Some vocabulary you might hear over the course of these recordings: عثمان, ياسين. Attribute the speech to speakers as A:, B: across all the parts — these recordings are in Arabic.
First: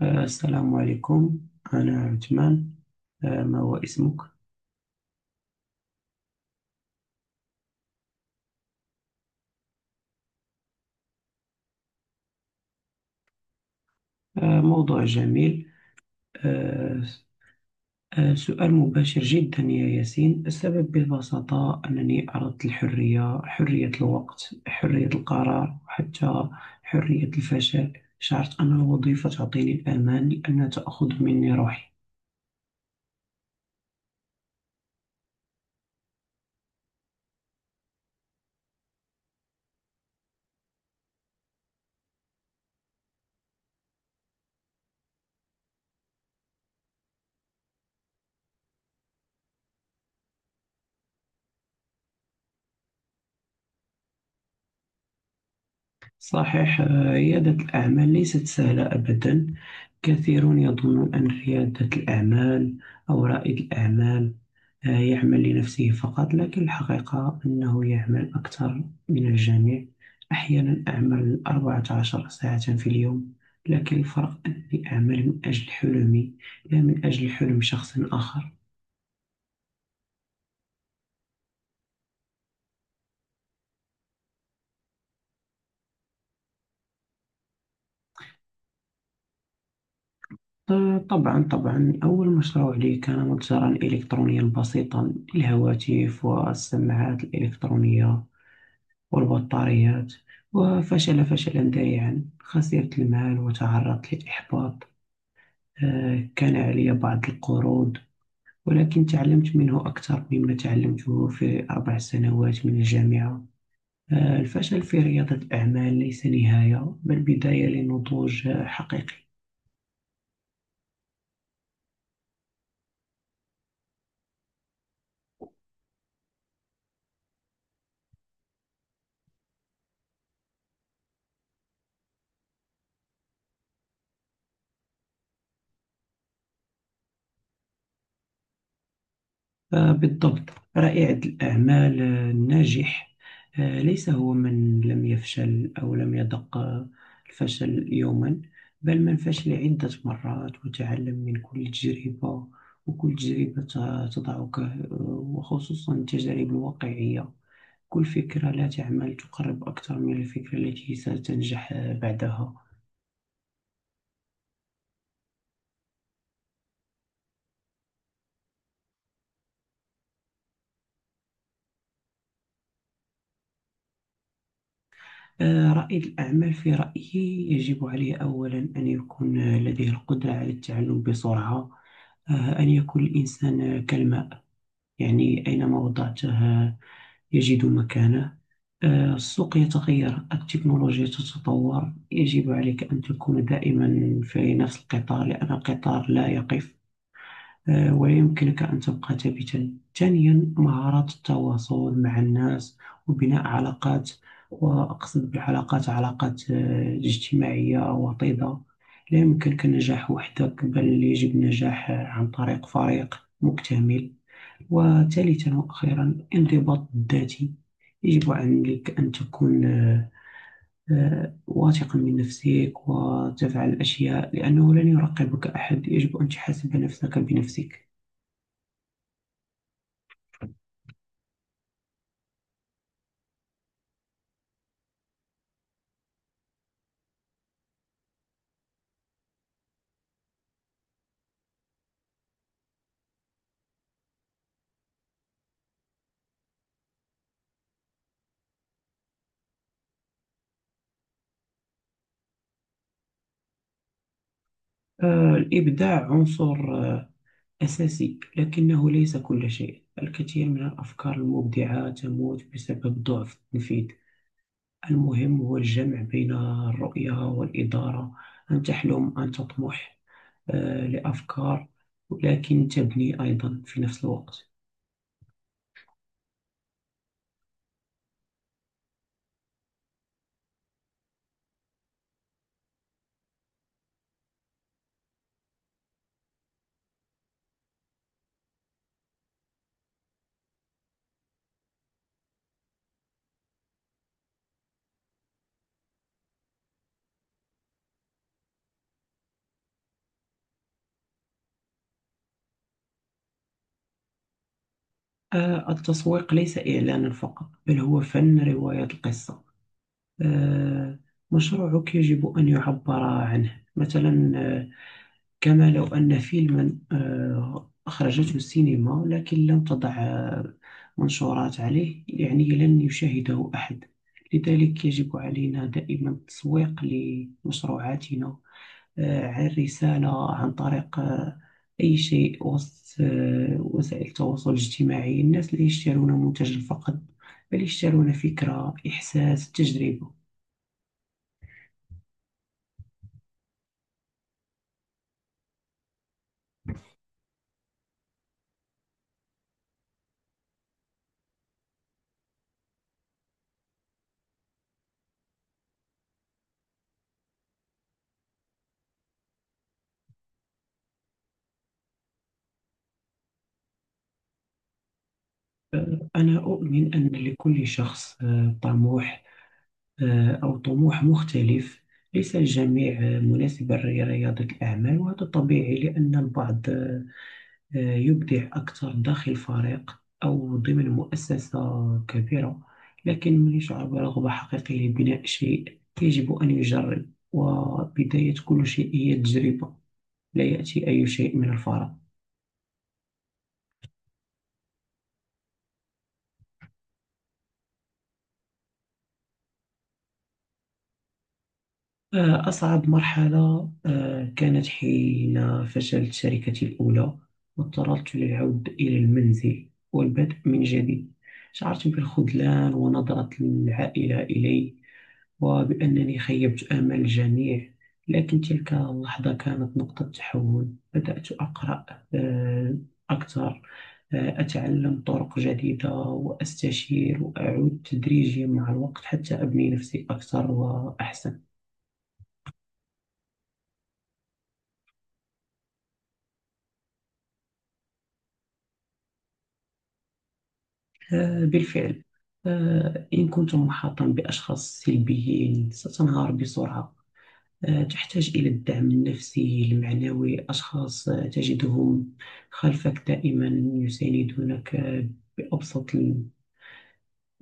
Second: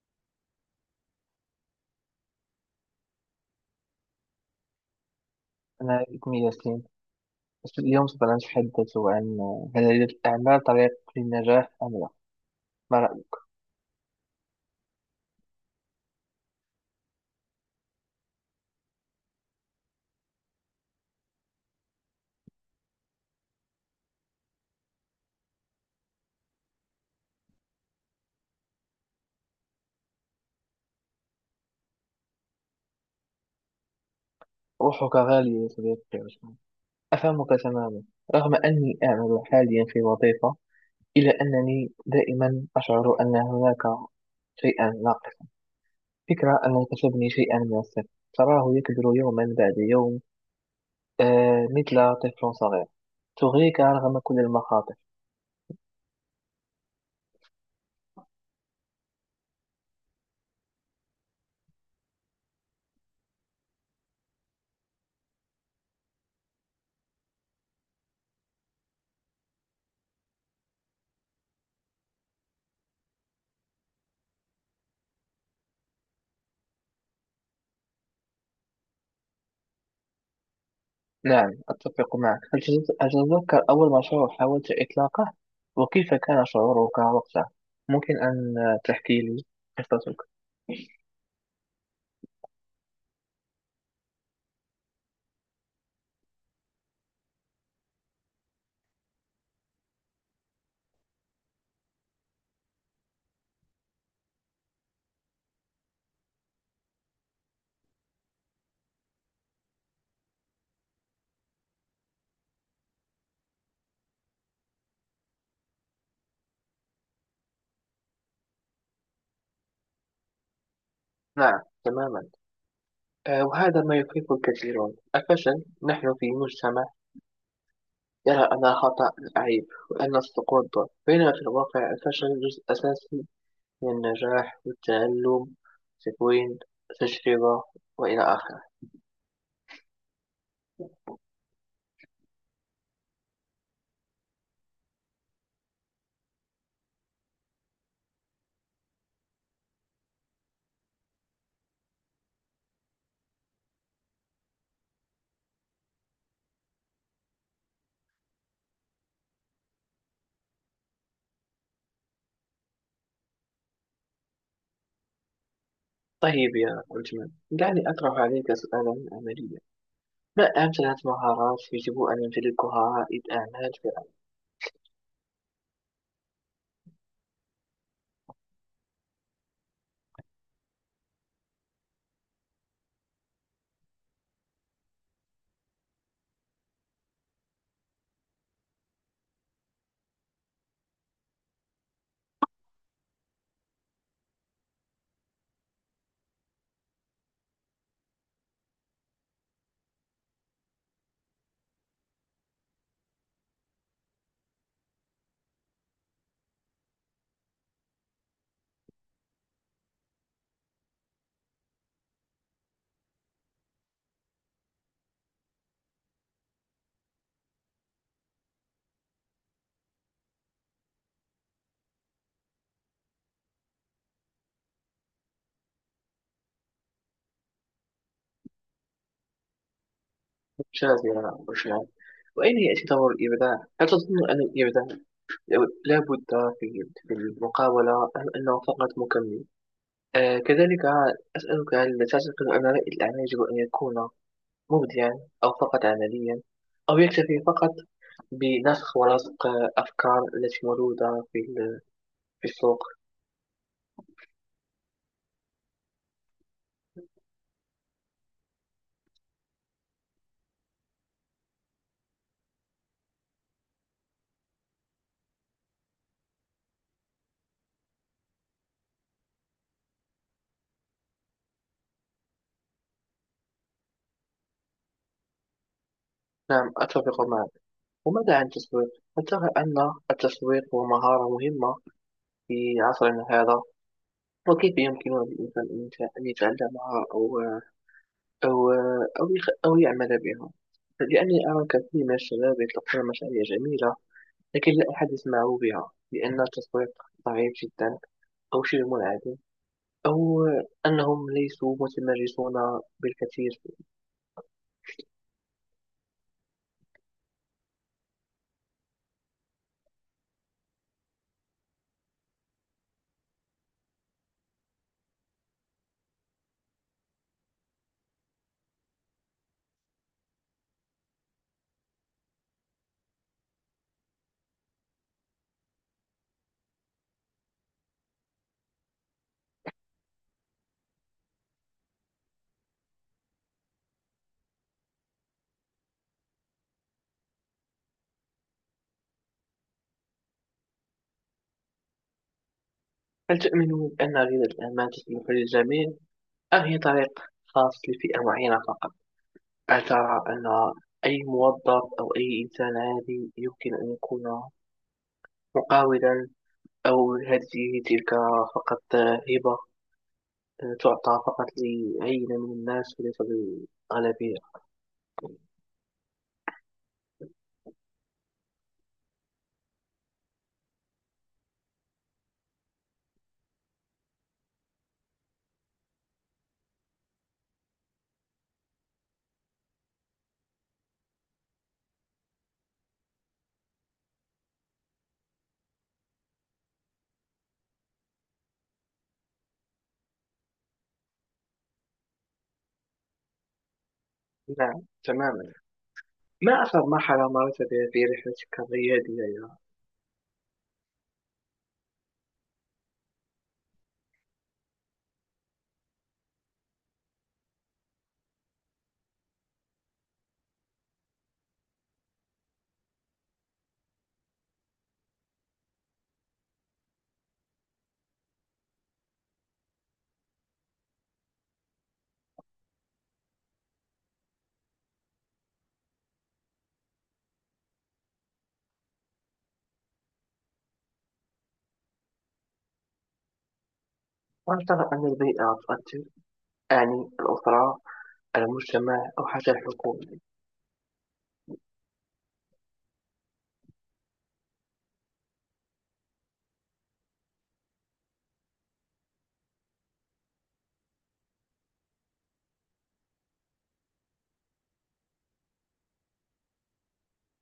A: السلام عليكم. أنا عثمان. ما هو اسمك؟
B: أنا اسمي ياسين. اليوم سوف نتحدث عن: هل للأعمال طريق للنجاح أم لا؟ ما رأيك؟
A: موضوع جميل. آه، سؤال مباشر جدا يا ياسين. السبب ببساطة أنني أردت الحرية، حرية الوقت، حرية القرار، وحتى حرية الفشل. شعرت أن الوظيفة تعطيني الأمان لأنها تأخذ مني روحي.
B: روحك غالية يا صديقي عثمان. أفهمك تماما. رغم أني أعمل حاليا في وظيفة، إلا أنني دائما أشعر أن هناك شيئا ناقصا. فكرة أن تبني شيئا من الصفر، تراه يكبر يوما بعد يوم، مثل طفل صغير، تغريك رغم كل المخاطر.
A: صحيح، ريادة الأعمال ليست سهلة أبدا. كثيرون يظنون أن ريادة الأعمال أو رائد الأعمال يعمل لنفسه فقط، لكن الحقيقة أنه يعمل أكثر من الجميع. أحيانا أعمل 14 ساعة في اليوم، لكن الفرق أني أعمل من أجل حلمي، لا من أجل حلم شخص آخر.
B: نعم، أتفق معك. هل تتذكر أول مشروع حاولت إطلاقه وكيف كان شعورك وقتها؟ ممكن أن تحكي لي قصتك؟
A: طبعا طبعا، أول مشروع لي كان متجرا إلكترونيا بسيطا للهواتف والسماعات الإلكترونية والبطاريات، وفشل فشلا ذريعا. خسرت المال وتعرضت للإحباط. كان علي بعض القروض، ولكن تعلمت منه أكثر مما تعلمته في أربع سنوات من الجامعة. الفشل في ريادة الأعمال ليس نهاية، بل بداية لنضوج حقيقي.
B: نعم، تماما. وهذا ما يخيف الكثيرون: الفشل. نحن في مجتمع يرى أن الخطأ عيب وأن السقوط ضعف، بينما في الواقع الفشل جزء أساسي من النجاح والتعلم، تكوين، تجربة، وإلى آخره.
A: بالضبط. رائد الأعمال الناجح ليس هو من لم يفشل أو لم يذق الفشل يوما، بل من فشل عدة مرات وتعلم من كل تجربة. وكل تجربة تضعك وخصوصا التجارب الواقعية. كل فكرة لا تعمل تقرب أكثر من الفكرة التي ستنجح بعدها.
B: طيب يا عثمان، دعني أطرح عليك سؤالا عمليا. لا، أهم 3 مهارات يجب أن يمتلكها رائد أعمال في العمل؟
A: رائد الأعمال في رأيي يجب عليه أولا أن يكون لديه القدرة على التعلم بسرعة. أن يكون الإنسان كالماء، يعني أينما وضعته آه، يجد مكانه. السوق يتغير، التكنولوجيا تتطور، يجب عليك أن تكون دائما في نفس القطار لأن القطار لا يقف ويمكنك أن تبقى ثابتا. ثانيا، مهارة التواصل مع الناس وبناء علاقات، وأقصد بعلاقات علاقات اجتماعية وطيدة. لا يمكنك النجاح وحدك، بل يجب النجاح عن طريق فريق مكتمل. وثالثا وأخيرا، انضباط ذاتي. يجب عليك أن تكون واثقا من نفسك وتفعل الأشياء، لأنه لن يراقبك أحد. يجب أن تحاسب نفسك بنفسك.
B: شاذرة وشاب. وأين يعتبر الإبداع؟ هل تظن أن الإبداع لا بد في المقاولة أم أنه فقط مكمل؟ كذلك أسألك، هل تعتقد أن رائد الأعمال يجب أن يكون مبدعا أو فقط عمليا، أو يكتفي فقط بنسخ ولصق أفكار التي موجودة في السوق؟
A: الإبداع عنصر أساسي، لكنه ليس كل شيء. الكثير من الأفكار المبدعة تموت بسبب ضعف التنفيذ. المهم هو الجمع بين الرؤية والإدارة، أن تحلم، أن تطمح لأفكار، ولكن تبني أيضا في نفس الوقت.
B: نعم، أتفق معك. وماذا عن التسويق؟ هل ترى أن التسويق هو مهارة مهمة في عصرنا هذا؟ وكيف يمكن للإنسان أن أن يتعلمها أو أو يعمل بها؟ لأني أرى كثير من الشباب يطلقون مشاريع جميلة، لكن لا أحد يسمع بها لأن التسويق ضعيف جدا، أو شبه منعدم، أو أنهم ليسوا متمرسون بالكثير.
A: التسويق ليس إعلانا فقط، بل هو فن رواية القصة. آه، مشروعك يجب أن يعبر عنه. مثلا كما لو أن فيلما أخرجته السينما، لكن لم تضع منشورات عليه، يعني لن يشاهده أحد. لذلك يجب علينا دائما التسويق لمشروعاتنا، عن رسالة، عن طريق أي شيء، وسط وسائل التواصل الاجتماعي. الناس لا يشترون منتجا فقط، بل يشترون فكرة، إحساس، تجربة.
B: هل تؤمنون أن ريادة الأعمال تصلح للجميع أم هي طريق خاص لفئة معينة فقط؟ هل ترى أن أي موظف أو أي إنسان عادي يمكن أن يكون محاولا، أو هذه تلك فقط هبة تعطى فقط لعينة من الناس وليس للغالبية؟
A: أنا أؤمن أن لكل شخص طموح أو طموح مختلف. ليس الجميع مناسبا لرياضة الأعمال، وهذا طبيعي لأن البعض يبدع أكثر داخل فريق أو ضمن مؤسسة كبيرة. لكن من يشعر برغبة حقيقية لبناء شيء يجب أن يجرب، وبداية كل شيء هي التجربة. لا يأتي أي شيء من الفراغ.
B: نعم، تماما. ما أكثر مرحلة مرت بها في رحلتك الريادية يا
A: أصعب مرحلة كانت حين فشلت شركتي الأولى واضطررت للعود إلى المنزل والبدء من جديد. شعرت بالخذلان ونظرة العائلة إلي، وبأنني خيبت آمال الجميع. لكن تلك اللحظة كانت نقطة تحول. بدأت أقرأ آه، أكثر، أتعلم طرق جديدة، وأستشير، وأعود تدريجيا مع الوقت حتى أبني نفسي أكثر وأحسن.
B: هل ترى أن البيئة تؤثر، يعني الأسرة، المجتمع، أو حتى الحكومة؟
A: بالفعل. إن كنت محاطا بأشخاص سلبيين ستنهار بسرعة. تحتاج إلى الدعم النفسي المعنوي، أشخاص تجدهم خلفك دائما، يساندونك بأبسط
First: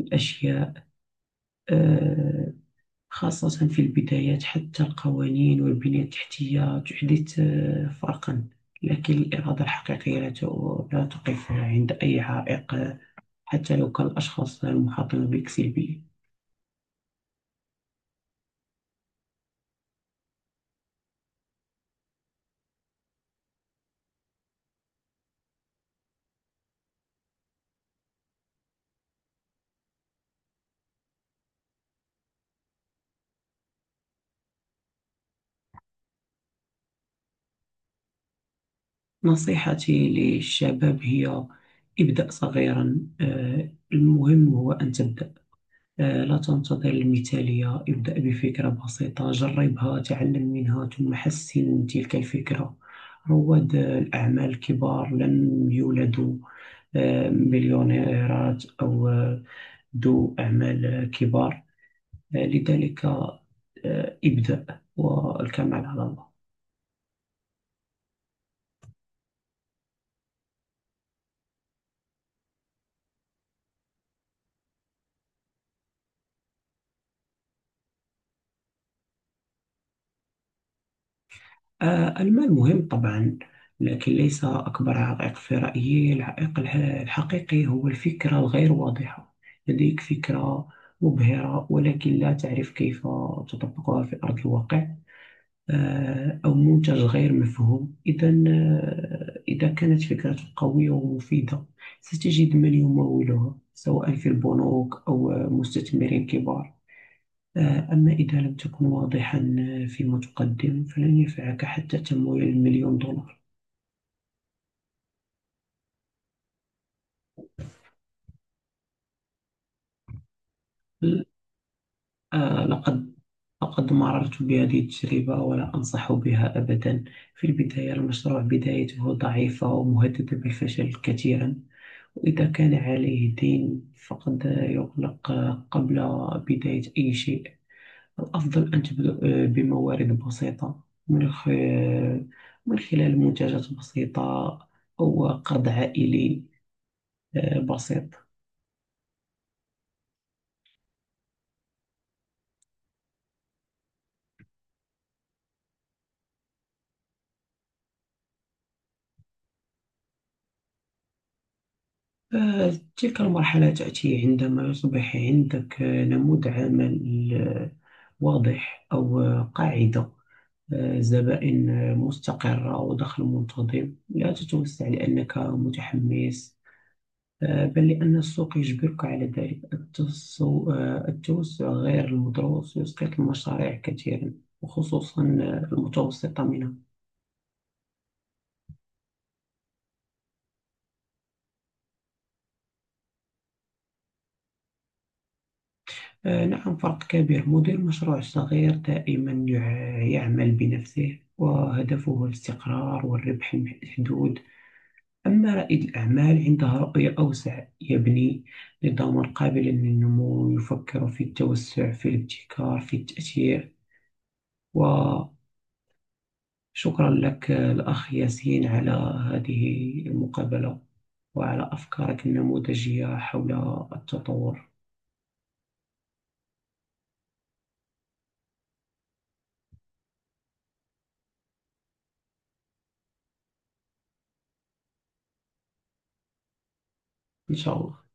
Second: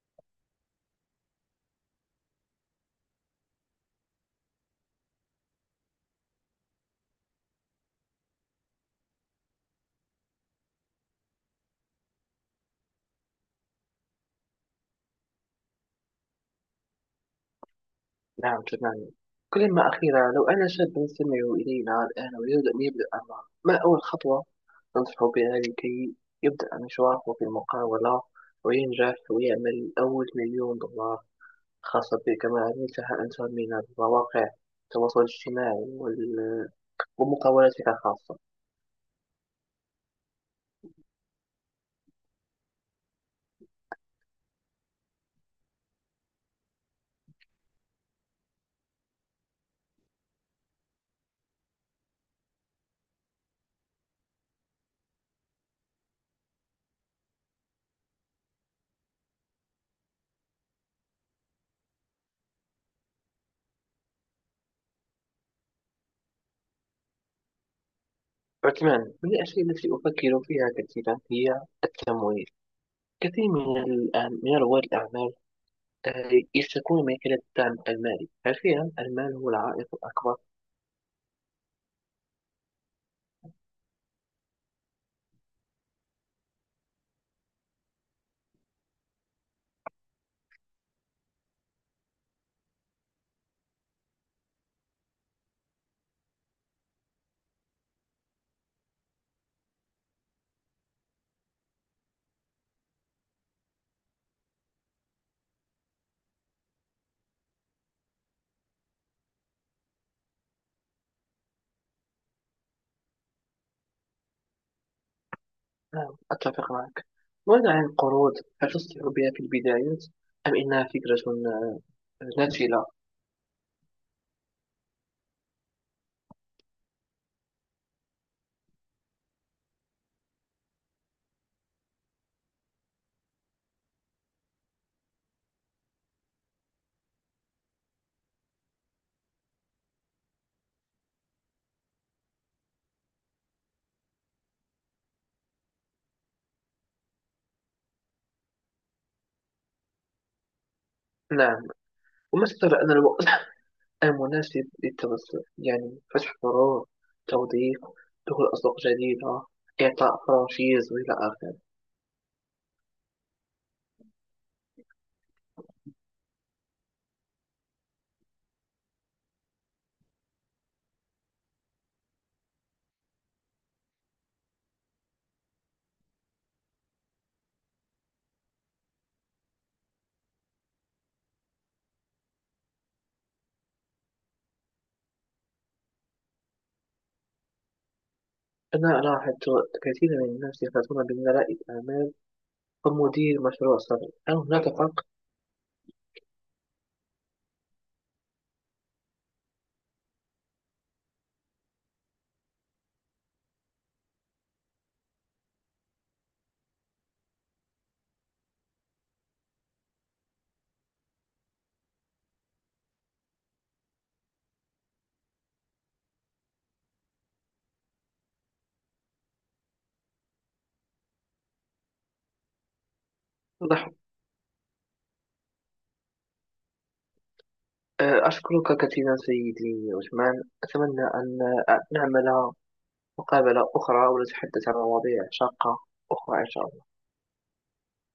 A: الأشياء، آه، خاصة في البدايات. حتى القوانين والبنية التحتية تحدث فرقا، لكن الإرادة الحقيقية لا تقف عند أي عائق، حتى لو كان الأشخاص المحاطين بك سلبيين.
B: نعم، تماما. كلمة أخيرة، لو أنا شاب يستمع إلينا الآن ويريد أن يبدأ أمره، ما أول خطوة أنصحه بها لكي يبدأ مشواره في المقاولة وينجح ويعمل أول مليون دولار خاصة بك كما عملتها أنت من مواقع التواصل الاجتماعي ومقاولاتك الخاصة.
A: نصيحتي للشباب هي: ابدأ صغيرا. المهم هو أن تبدأ. لا تنتظر المثالية، ابدأ بفكرة بسيطة، جربها، تعلم منها، ثم حسن من تلك الفكرة. رواد الأعمال الكبار لم يولدوا مليونيرات أو ذو أعمال كبار. لذلك ابدأ، والكمال على الله.
B: عثمان، من الأشياء التي أفكر فيها كثيرا هي التمويل. كثير من رواد الأعمال يشتكون من قلة الدعم المالي. حرفيا المال هو العائق الأكبر.
A: المال مهم طبعا، لكن ليس أكبر عائق في رأيي. العائق الحقيقي هو الفكرة الغير واضحة. لديك فكرة مبهرة ولكن لا تعرف كيف تطبقها في أرض الواقع، أو منتج غير مفهوم. إذا إذا كانت فكرتك قوية ومفيدة، ستجد من يمولها، سواء في البنوك أو مستثمرين كبار. أما إذا لم تكن واضحا فيما تقدم، فلن ينفعك حتى تمويل المليون دولار.
B: نعم، أتفق معك. ماذا عن القروض؟ هل تصلح بها في البداية أم إنها فكرة
A: آه،
B: ناتجة؟
A: لقد لقد مررت بهذه التجربة ولا أنصح بها أبدا. في البداية المشروع بدايته ضعيفة ومهددة بالفشل كثيرا، وإذا كان عليه دين فقد يغلق قبل بداية أي شيء. الأفضل أن تبدأ بموارد بسيطة، من خلال منتجات بسيطة، أو قرض عائلي بسيط.
B: نعم. ومثل أن الوقت المناسب للتوسع، يعني فتح فروع، توظيف، دخول أسواق جديدة، إعطاء فرانشيز، وإلى آخره.
A: تلك المرحلة تأتي عندما يصبح عندك نموذج عمل واضح، أو قاعدة زبائن مستقرة ودخل منتظم. لا تتوسع لأنك متحمس، بل لأن السوق يجبرك على ذلك. التوسع غير المدروس يسقط المشاريع كثيرا، وخصوصا المتوسطة منها.
B: أنا لاحظت كثيرا من الناس يفرطون بين رائد أعمال ومدير مشروع صغير، هل هناك فرق؟
A: نعم، فرق كبير. مدير مشروع صغير دائما يعمل بنفسه، وهدفه الاستقرار والربح المحدود. أما رائد الأعمال عنده رؤية أوسع، يبني نظاما قابلا للنمو، يفكر في التوسع، في الابتكار، في التأثير. وشكرا لك الأخ ياسين على هذه المقابلة وعلى أفكارك النموذجية حول
B: لاحظ-
A: التطور.
B: أشكرك كثيرا سيدي عثمان. أتمنى أن نعمل مقابلة أخرى ونتحدث عن مواضيع شاقة أخرى، إن شاء الله.
A: إن شاء الله.